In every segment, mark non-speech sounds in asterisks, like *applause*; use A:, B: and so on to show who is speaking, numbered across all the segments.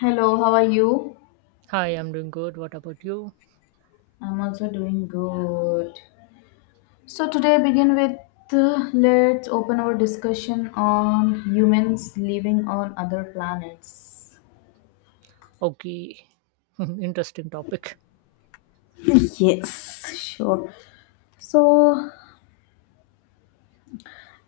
A: Hello, how are you?
B: Hi, I'm doing good. What about you?
A: I'm also doing good. So today begin with let's open our discussion on humans living on other planets.
B: Okay, *laughs* interesting topic.
A: Yes, sure. So,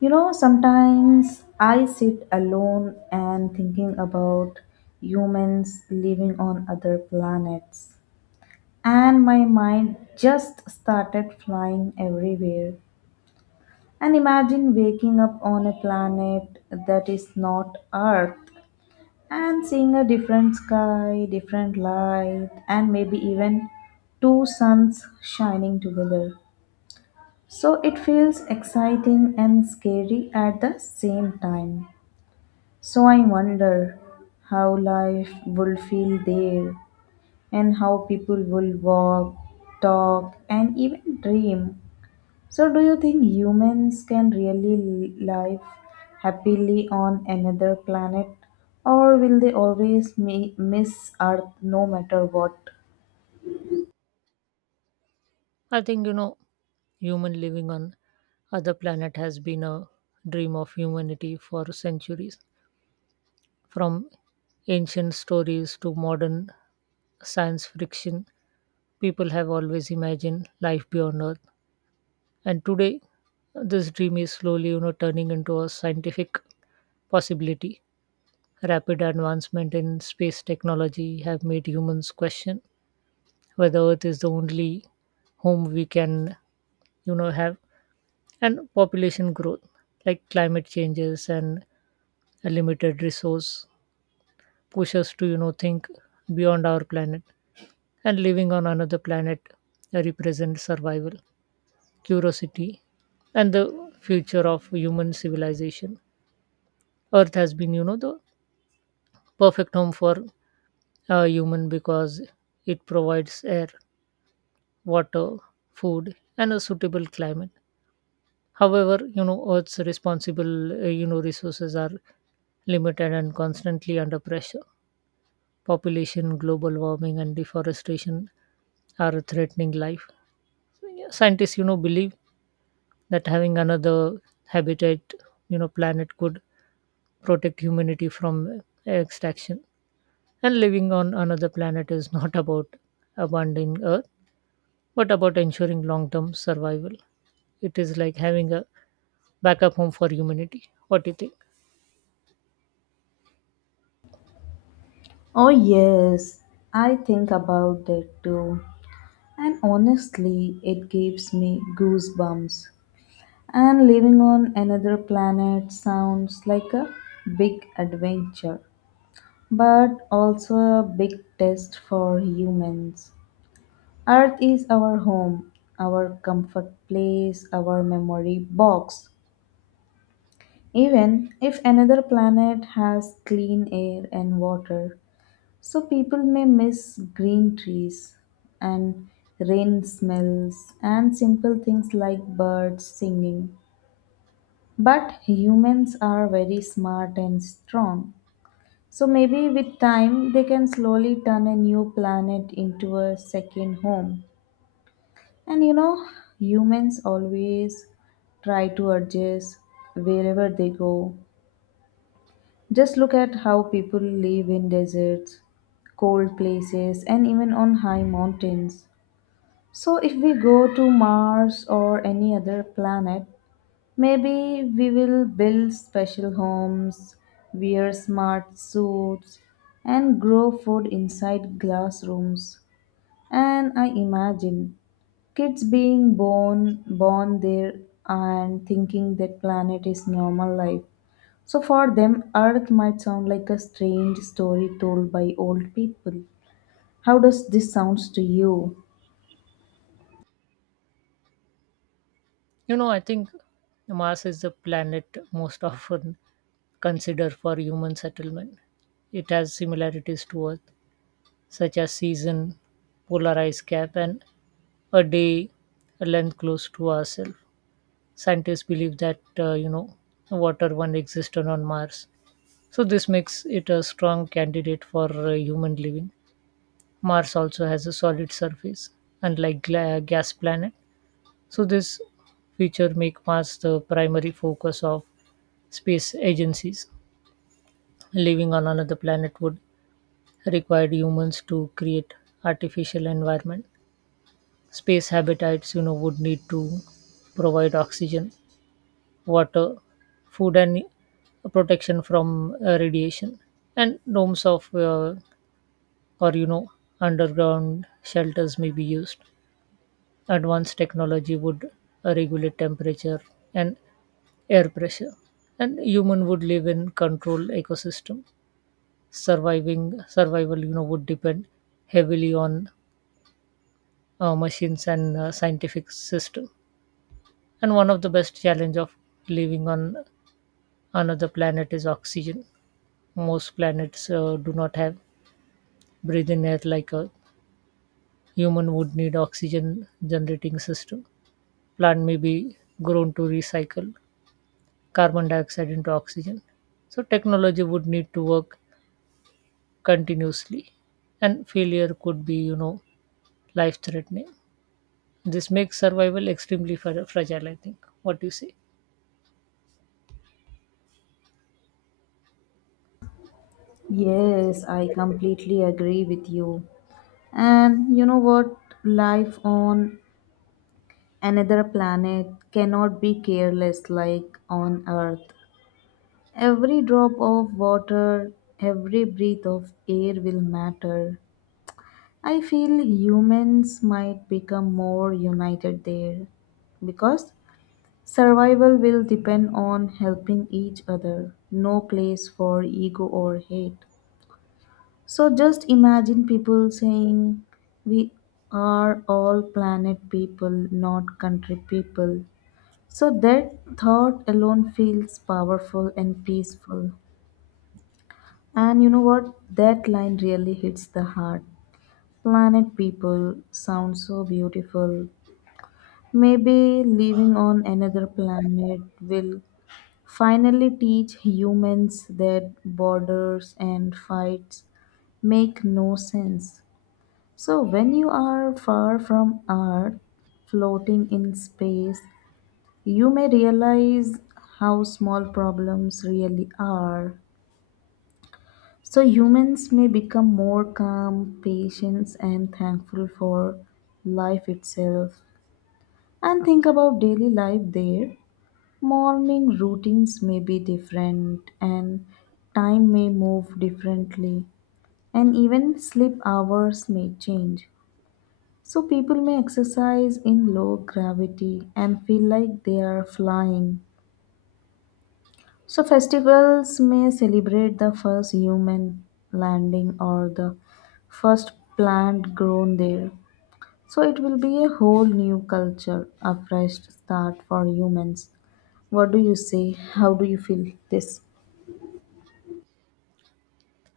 A: sometimes I sit alone and thinking about humans living on other planets, and my mind just started flying everywhere. And imagine waking up on a planet that is not Earth and seeing a different sky, different light, and maybe even two suns shining together. So it feels exciting and scary at the same time. So I wonder how life will feel there and how people will walk, talk, and even dream. So, do you think humans can really live happily on another planet, or will they always miss Earth no matter what?
B: I think human living on other planet has been a dream of humanity for centuries. From ancient stories to modern science fiction, people have always imagined life beyond Earth. And today, this dream is slowly, turning into a scientific possibility. Rapid advancement in space technology have made humans question whether earth is the only home we can have, and population growth like climate changes and a limited resource push us to think beyond our planet. And living on another planet represents survival, curiosity, and the future of human civilization. Earth has been the perfect home for a human because it provides air, water, food, and a suitable climate. However, Earth's responsible, resources are limited and constantly under pressure. Population, global warming, and deforestation are threatening life. So, yeah, scientists, believe that having another habitat, planet could protect humanity from extraction. And living on another planet is *laughs* not about abandoning Earth, but about ensuring long-term survival. It is like having a backup home for humanity. What do you think?
A: Oh, yes, I think about that too. And honestly, it gives me goosebumps. And living on another planet sounds like a big adventure, but also a big test for humans. Earth is our home, our comfort place, our memory box. Even if another planet has clean air and water, so people may miss green trees and rain smells and simple things like birds singing. But humans are very smart and strong. So maybe with time they can slowly turn a new planet into a second home. And humans always try to adjust wherever they go. Just look at how people live in deserts, cold places, and even on high mountains. So, if we go to Mars or any other planet, maybe we will build special homes, wear smart suits, and grow food inside glass rooms. And I imagine kids being born there and thinking that planet is normal life. So for them Earth might sound like a strange story told by old people. How does this sounds to you?
B: I think Mars is the planet most often considered for human settlement. It has similarities to Earth, such as season, polar ice cap, and a day length close to ourselves. Scientists believe that water once existed on Mars, so this makes it a strong candidate for human living. Mars also has a solid surface, unlike gas planet, so this feature make Mars the primary focus of space agencies. Living on another planet would require humans to create artificial environment. Space habitats, would need to provide oxygen, water, food, and protection from radiation. And domes of, or underground shelters may be used. Advanced technology would regulate temperature and air pressure, and human would live in controlled ecosystem. Surviving survival, you know, would depend heavily on machines and scientific system. And one of the best challenge of living on another planet is oxygen. Most planets do not have breathing air, like a human would need oxygen generating system. Plant may be grown to recycle carbon dioxide into oxygen. So technology would need to work continuously, and failure could be, life threatening. This makes survival extremely fragile, I think. What do you say?
A: Yes, I completely agree with you. And you know what, life on another planet cannot be careless like on Earth. Every drop of water, every breath of air will matter. I feel humans might become more united there because survival will depend on helping each other, no place for ego or hate. So just imagine people saying, "We are all planet people, not country people." So that thought alone feels powerful and peaceful. And you know what? That line really hits the heart. Planet people sounds so beautiful. Maybe living on another planet will finally teach humans that borders and fights make no sense. So, when you are far from Earth, floating in space, you may realize how small problems really are. So, humans may become more calm, patient, and thankful for life itself. And think about daily life there. Morning routines may be different, and time may move differently, and even sleep hours may change. So people may exercise in low gravity and feel like they are flying. So festivals may celebrate the first human landing or the first plant grown there. So it will be a whole new culture, a fresh start for humans. What do you say? How do you feel this?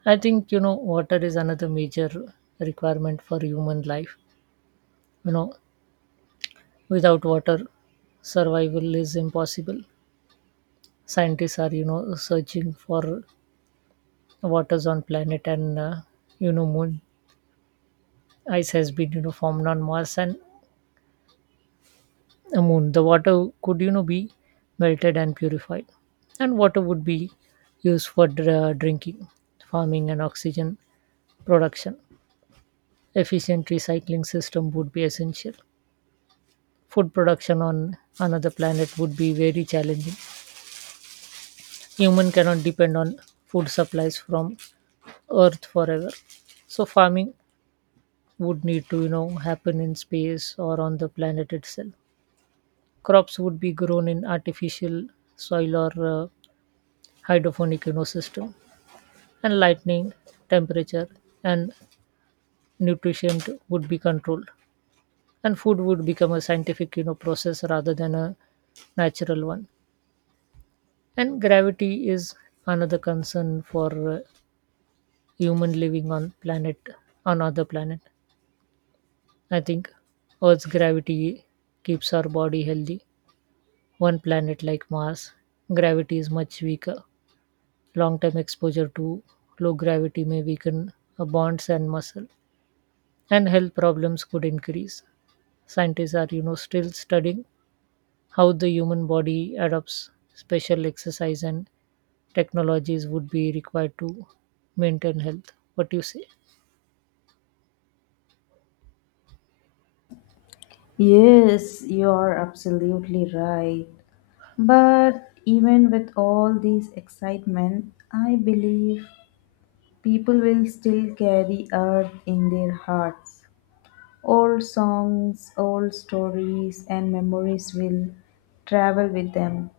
B: I think water is another major requirement for human life. You know, without water, survival is impossible. Scientists are, searching for waters on planet and, moon. Ice has been, formed on Mars and a moon. The water could be melted and purified, and water would be used for drinking, farming, and oxygen production. Efficient recycling system would be essential. Food production on another planet would be very challenging. Human cannot depend on food supplies from earth forever, so farming would need to happen in space or on the planet itself. Crops would be grown in artificial soil or hydroponic ecosystem, and lightning, temperature, and nutrient would be controlled. And food would become a scientific, process rather than a natural one. And gravity is another concern for human living on other planet. I think Earth's gravity keeps our body healthy. One planet like Mars, gravity is much weaker. Long term exposure to low gravity may weaken bonds and muscle, and health problems could increase. Scientists are, still studying how the human body adopts special exercise, and technologies would be required to maintain health. What do you say?
A: Yes, you are absolutely right. But even with all this excitement, I believe people will still carry Earth in their hearts. Old songs, old stories, and memories will travel with them.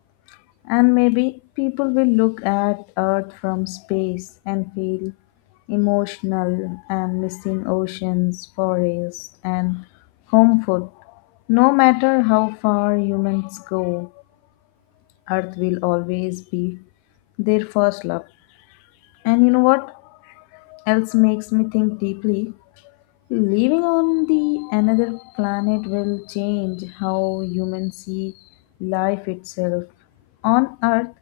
A: And maybe people will look at Earth from space and feel emotional and missing oceans, forests, and home food. No matter how far humans go, Earth will always be their first love. And you know what else makes me think deeply? Living on the another planet will change how humans see life itself. On Earth,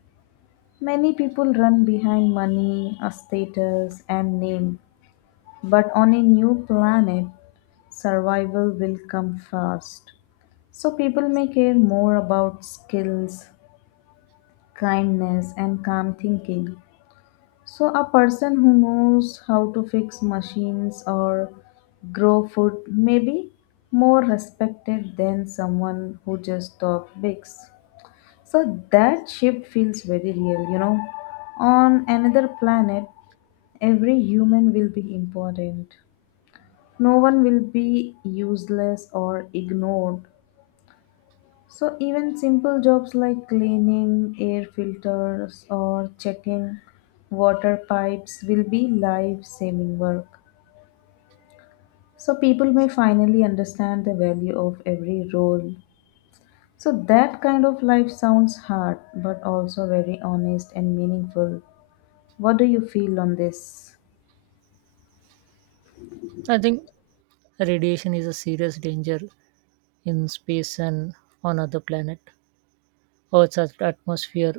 A: many people run behind money, a status, and name, but on a new planet, survival will come first. So people may care more about skills, kindness, and calm thinking. So a person who knows how to fix machines or grow food may be more respected than someone who just talks bigs. So that shift feels very real, you know. On another planet, every human will be important. No one will be useless or ignored. So, even simple jobs like cleaning air filters or checking water pipes will be life saving work. So, people may finally understand the value of every role. So, that kind of life sounds hard but also very honest and meaningful. What do you feel on this?
B: I think radiation is a serious danger in space and on other planet. Earth's atmosphere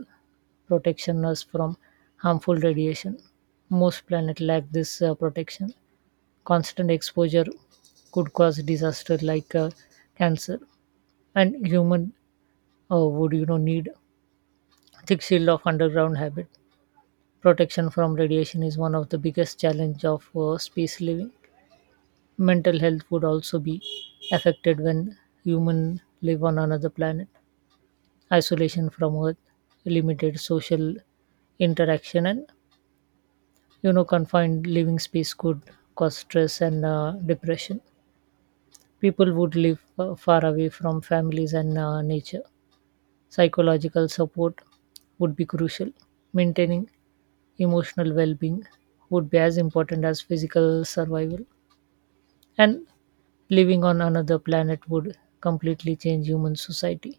B: protection us from harmful radiation. Most planets lack this protection. Constant exposure could cause disaster like cancer, and human would need thick shield of underground habit. Protection from radiation is one of the biggest challenge of space living. Mental health would also be affected when human live on another planet. Isolation from earth, limited social interaction, and confined living space could cause stress and depression. People would live far away from families and nature. Psychological support would be crucial. Maintaining emotional well-being would be as important as physical survival. And living on another planet would completely change human society.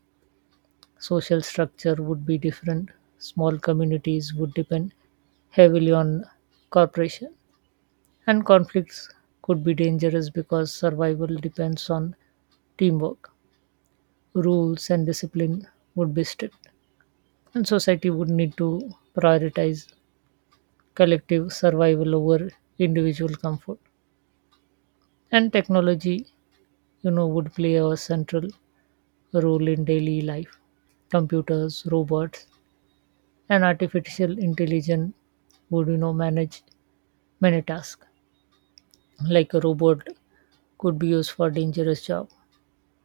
B: Social structure would be different. Small communities would depend heavily on cooperation, and conflicts could be dangerous because survival depends on teamwork. Rules and discipline would be strict, and society would need to prioritize collective survival over individual comfort. And technology, would play a central role in daily life. Computers, robots, and artificial intelligence would, manage many tasks. Like a robot could be used for dangerous job.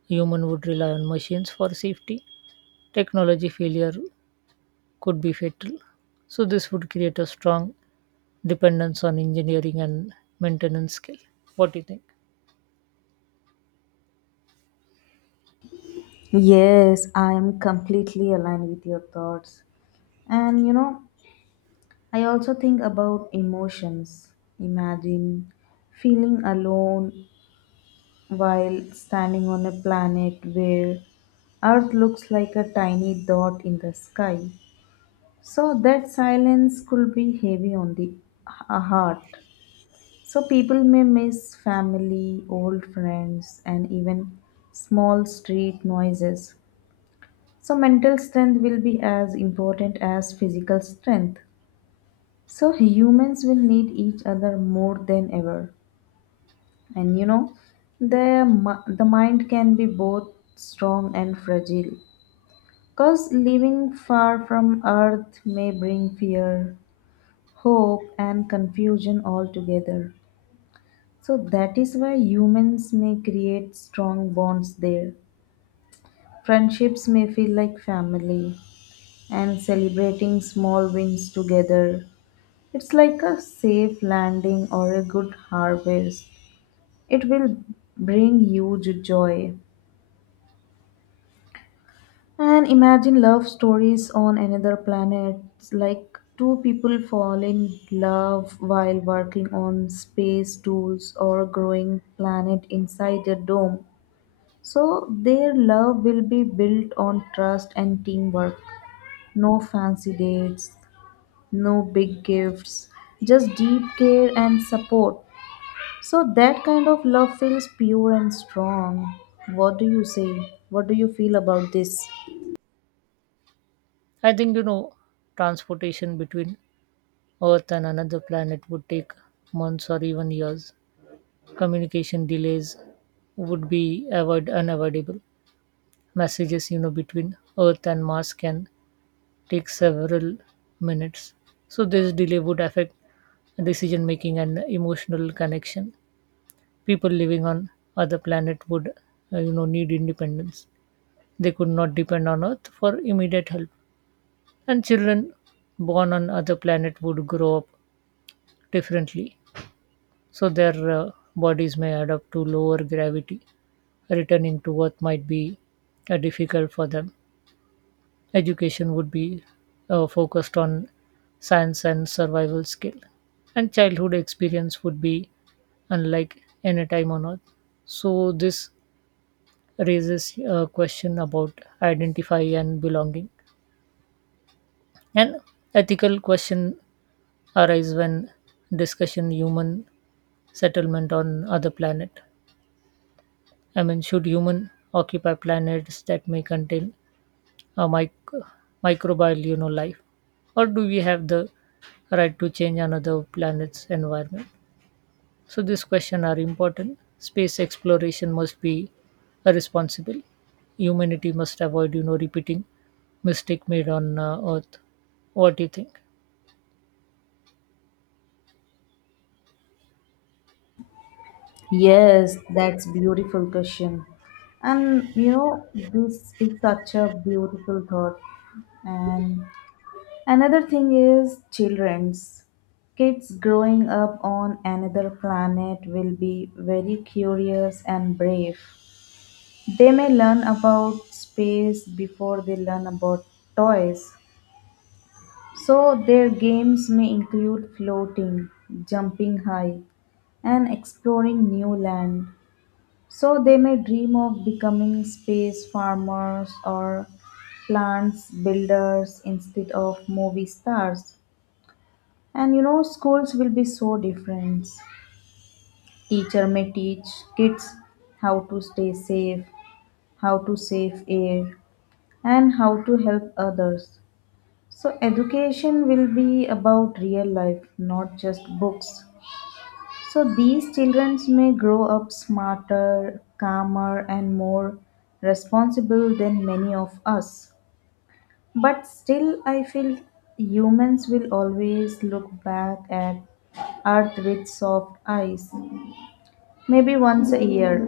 B: Human would rely on machines for safety. Technology failure could be fatal. So this would create a strong dependence on engineering and maintenance skill. What do you think?
A: Yes, I am completely aligned with your thoughts. And I also think about emotions. Imagine feeling alone while standing on a planet where Earth looks like a tiny dot in the sky. So that silence could be heavy on the heart. So people may miss family, old friends, and even small street noises. So mental strength will be as important as physical strength. So humans will need each other more than ever. And you know, the mind can be both strong and fragile. Cause living far from Earth may bring fear, hope and confusion all together. So that is why humans may create strong bonds there. Friendships may feel like family and celebrating small wins together. It's like a safe landing or a good harvest. It will bring huge joy. And imagine love stories on another planet, like two people fall in love while working on space tools or growing planet inside a dome. So their love will be built on trust and teamwork. No fancy dates, no big gifts, just deep care and support. So that kind of love feels pure and strong. What do you say? What do you feel about this?
B: I think transportation between Earth and another planet would take months or even years. Communication delays would be unavoidable. Messages, between Earth and Mars can take several minutes. So this delay would affect decision making and emotional connection. People living on other planet would, need independence. They could not depend on Earth for immediate help. And children born on other planet would grow up differently, so their bodies may adapt to lower gravity. Returning to Earth might be difficult for them. Education would be focused on science and survival skill, and childhood experience would be unlike any time on Earth. So this raises a question about identify and belonging. An ethical question arise when discussion human settlement on other planet. I mean, should human occupy planets that may contain a microbial, life, or do we have the right to change another planet's environment? So these questions are important. Space exploration must be responsible. Humanity must avoid, repeating mistake made on Earth. What do you think?
A: Yes, that's beautiful question. And this is such a beautiful thought. And another thing is children's. Kids growing up on another planet will be very curious and brave. They may learn about space before they learn about toys. So their games may include floating, jumping high, and exploring new land. So they may dream of becoming space farmers or plants builders instead of movie stars. And you know, schools will be so different. Teacher may teach kids how to stay safe, how to save air, and how to help others. So, education will be about real life, not just books. So, these children may grow up smarter, calmer, and more responsible than many of us. But still, I feel humans will always look back at Earth with soft eyes. Maybe once a year,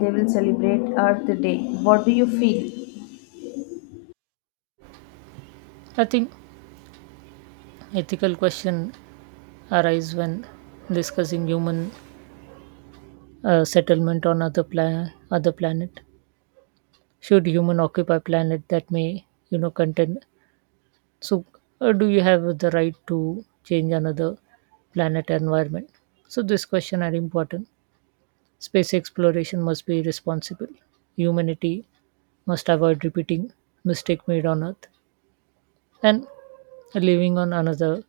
A: they will celebrate Earth Day. What do you feel?
B: I think ethical question arise when discussing human settlement on other planet. Should human occupy planet that may contain? So do you have the right to change another planet environment? So this question are important. Space exploration must be responsible. Humanity must avoid repeating mistake made on earth. And living on another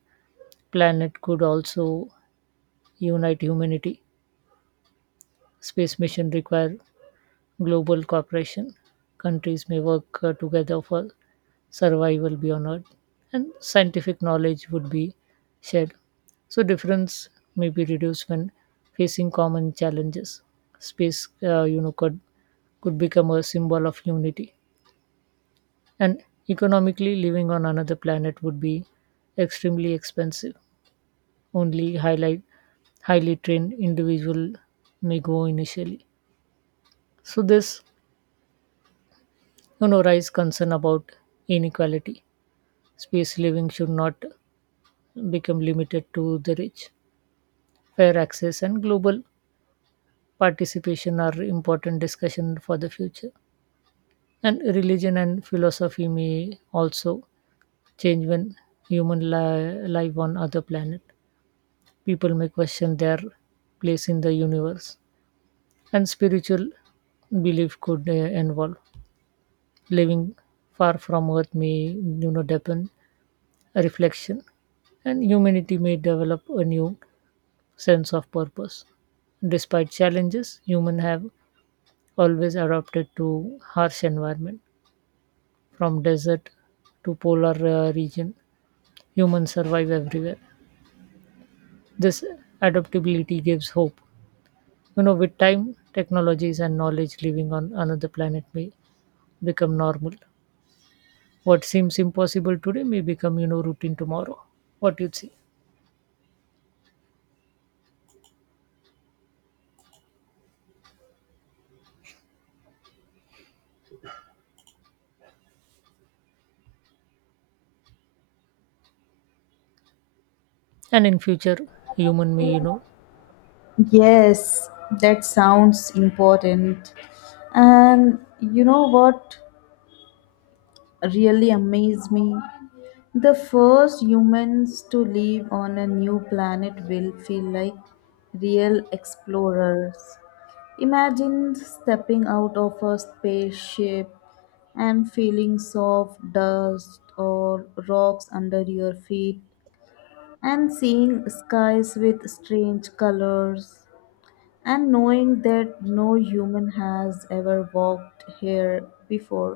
B: planet could also unite humanity. Space mission require global cooperation. Countries may work together for survival beyond Earth, and scientific knowledge would be shared. So, difference may be reduced when facing common challenges. Space, could become a symbol of unity. And economically, living on another planet would be extremely expensive. Only highlight highly trained individual may go initially. So this rise concern about inequality. Space living should not become limited to the rich. Fair access and global participation are important discussion for the future. And religion and philosophy may also change when human life on other planet. People may question their place in the universe, and spiritual belief could involve. Living far from earth may deepen reflection, and humanity may develop a new sense of purpose. Despite challenges, humans have always adapted to harsh environment, from desert to polar region. Humans survive everywhere. This adaptability gives hope. With time, technologies and knowledge living on another planet may become normal. What seems impossible today may become, routine tomorrow. What you'd see, and in future, human may,
A: Yes, that sounds important. And you know what really amazed me? The first humans to live on a new planet will feel like real explorers. Imagine stepping out of a spaceship and feeling soft dust or rocks under your feet and seeing skies with strange colors. And knowing that no human has ever walked here before,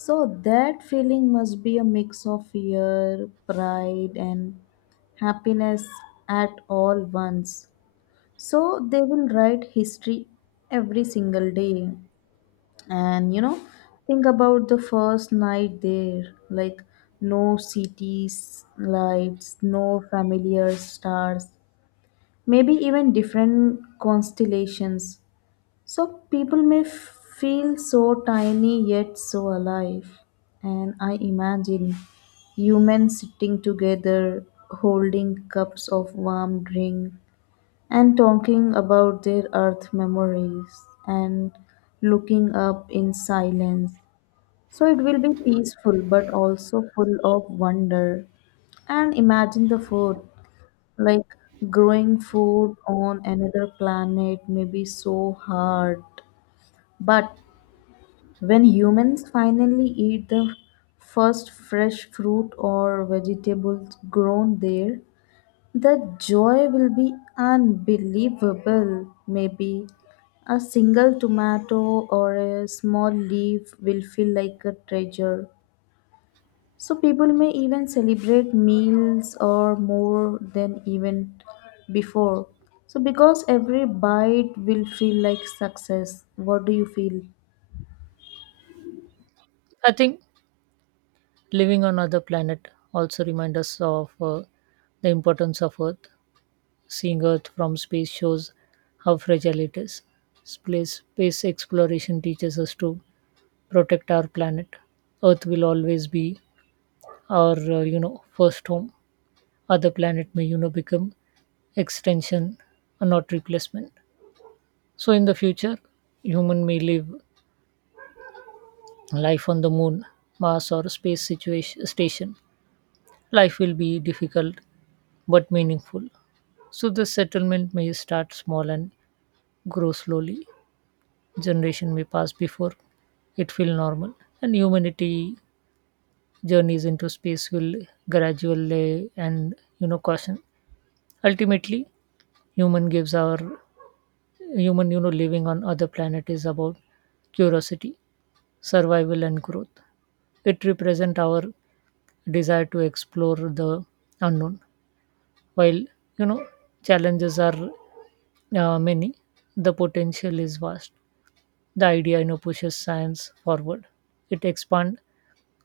A: so that feeling must be a mix of fear, pride, and happiness at all once. So they will write history every single day. And think about the first night there, like no cities, lights, no familiar stars, maybe even different constellations. So people may feel so tiny yet so alive. And I imagine humans sitting together, holding cups of warm drink, and talking about their Earth memories and looking up in silence. So it will be peaceful but also full of wonder. And imagine the food, like growing food on another planet may be so hard, but when humans finally eat the first fresh fruit or vegetables grown there, the joy will be unbelievable. Maybe a single tomato or a small leaf will feel like a treasure. So people may even celebrate meals or more than even before. So because every bite will feel like success. What do you feel?
B: I think living on other planet also reminds us of the importance of Earth. Seeing Earth from space shows how fragile it is. Space exploration teaches us to protect our planet. Earth will always be our, first home. Other planet may, become extension, not replacement. So in the future, human may live life on the moon, Mars, or space situation station. Life will be difficult but meaningful. So the settlement may start small and grow slowly. Generation may pass before it feel normal, and humanity journeys into space will gradually and caution. Ultimately, human gives our human living on other planet is about curiosity, survival, and growth. It represent our desire to explore the unknown. While you know challenges are many, the potential is vast. The idea, pushes science forward. It expands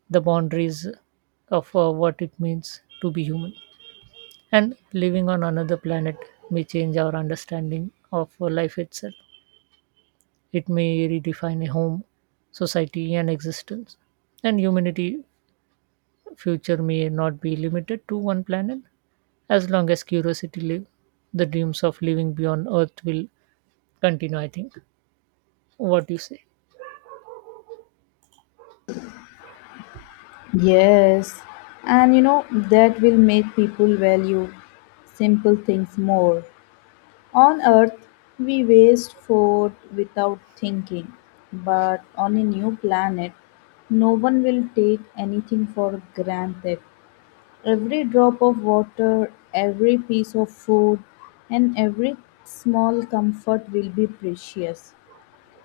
B: the boundaries of what it means to be human. And living on another planet may change our understanding of life itself. It may redefine a home, society, and existence. And humanity future may not be limited to one planet. As long as curiosity lives, the dreams of living beyond Earth will continue, I think. What do you say?
A: Yes, and that will make people value simple things more. On Earth, we waste food without thinking, but on a new planet, no one will take anything for granted. Every drop of water, every piece of food, and every small comfort will be precious.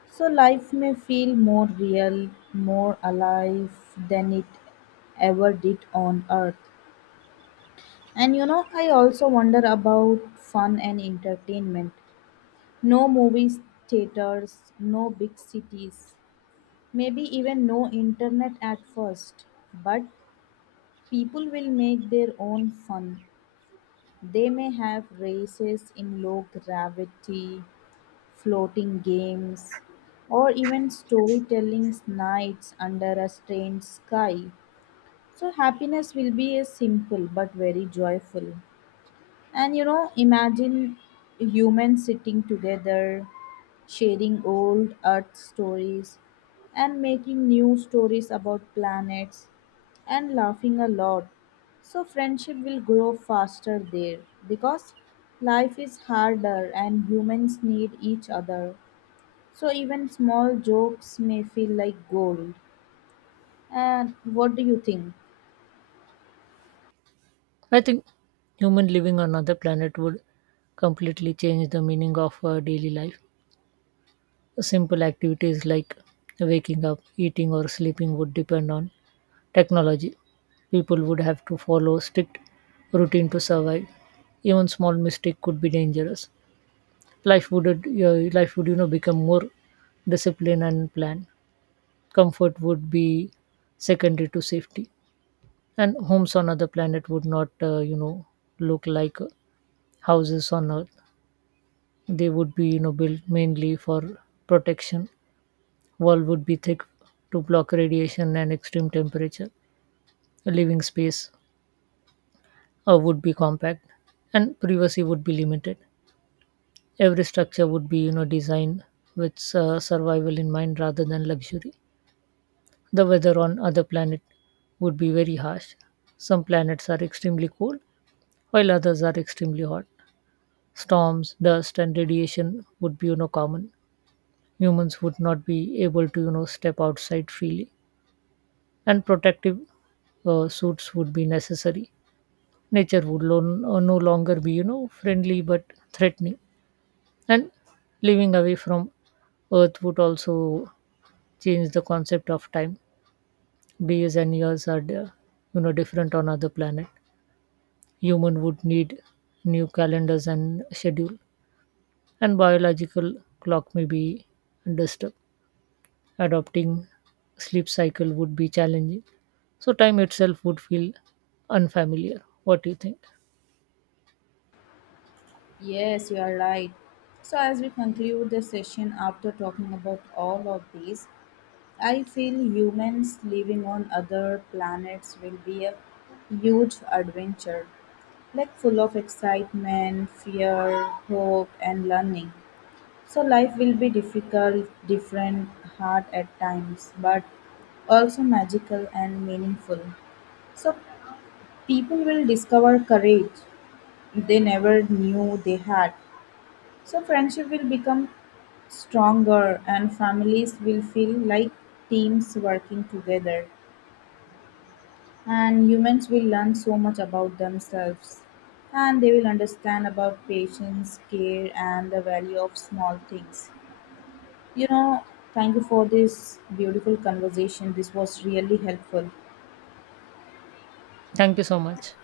A: So life may feel more real, more alive than it ever did on Earth. And I also wonder about fun and entertainment. No movies, theaters, no big cities, maybe even no internet at first. But people will make their own fun. They may have races in low gravity, floating games, or even storytelling nights under a strange sky. So, happiness will be a simple but very joyful. And imagine humans sitting together, sharing old Earth stories, and making new stories about planets, and laughing a lot. So, friendship will grow faster there because life is harder and humans need each other. So even small jokes may feel like gold. And what do you think?
B: I think human living on another planet would completely change the meaning of our daily life. Simple activities like waking up, eating, or sleeping would depend on technology. People would have to follow strict routine to survive. Even small mistake could be dangerous. Life would become more disciplined and planned. Comfort would be secondary to safety, and homes on other planet would not look like houses on earth. They would be built mainly for protection. Wall would be thick to block radiation and extreme temperature. A living space would be compact, and privacy would be limited. Every structure would be designed with survival in mind rather than luxury. The weather on other planet would be very harsh. Some planets are extremely cold, while others are extremely hot. Storms, dust, and radiation would be common. Humans would not be able to step outside freely, and protective suits would be necessary. Nature would no longer be friendly but threatening. And living away from earth would also change the concept of time. Days and years are different on other planet. Human would need new calendars and schedule, and biological clock may be disturbed. Adopting sleep cycle would be challenging, so time itself would feel unfamiliar. What do you think?
A: Yes, you are right. So as we conclude the session after talking about all of these, I feel humans living on other planets will be a huge adventure, like full of excitement, fear, hope, and learning. So life will be difficult, different, hard at times, but also magical and meaningful. So people will discover courage they never knew they had. So friendship will become stronger and families will feel like teams working together, and humans will learn so much about themselves, and they will understand about patience care and the value of small things you know Thank you for this beautiful conversation. This was really helpful.
B: Thank you so much.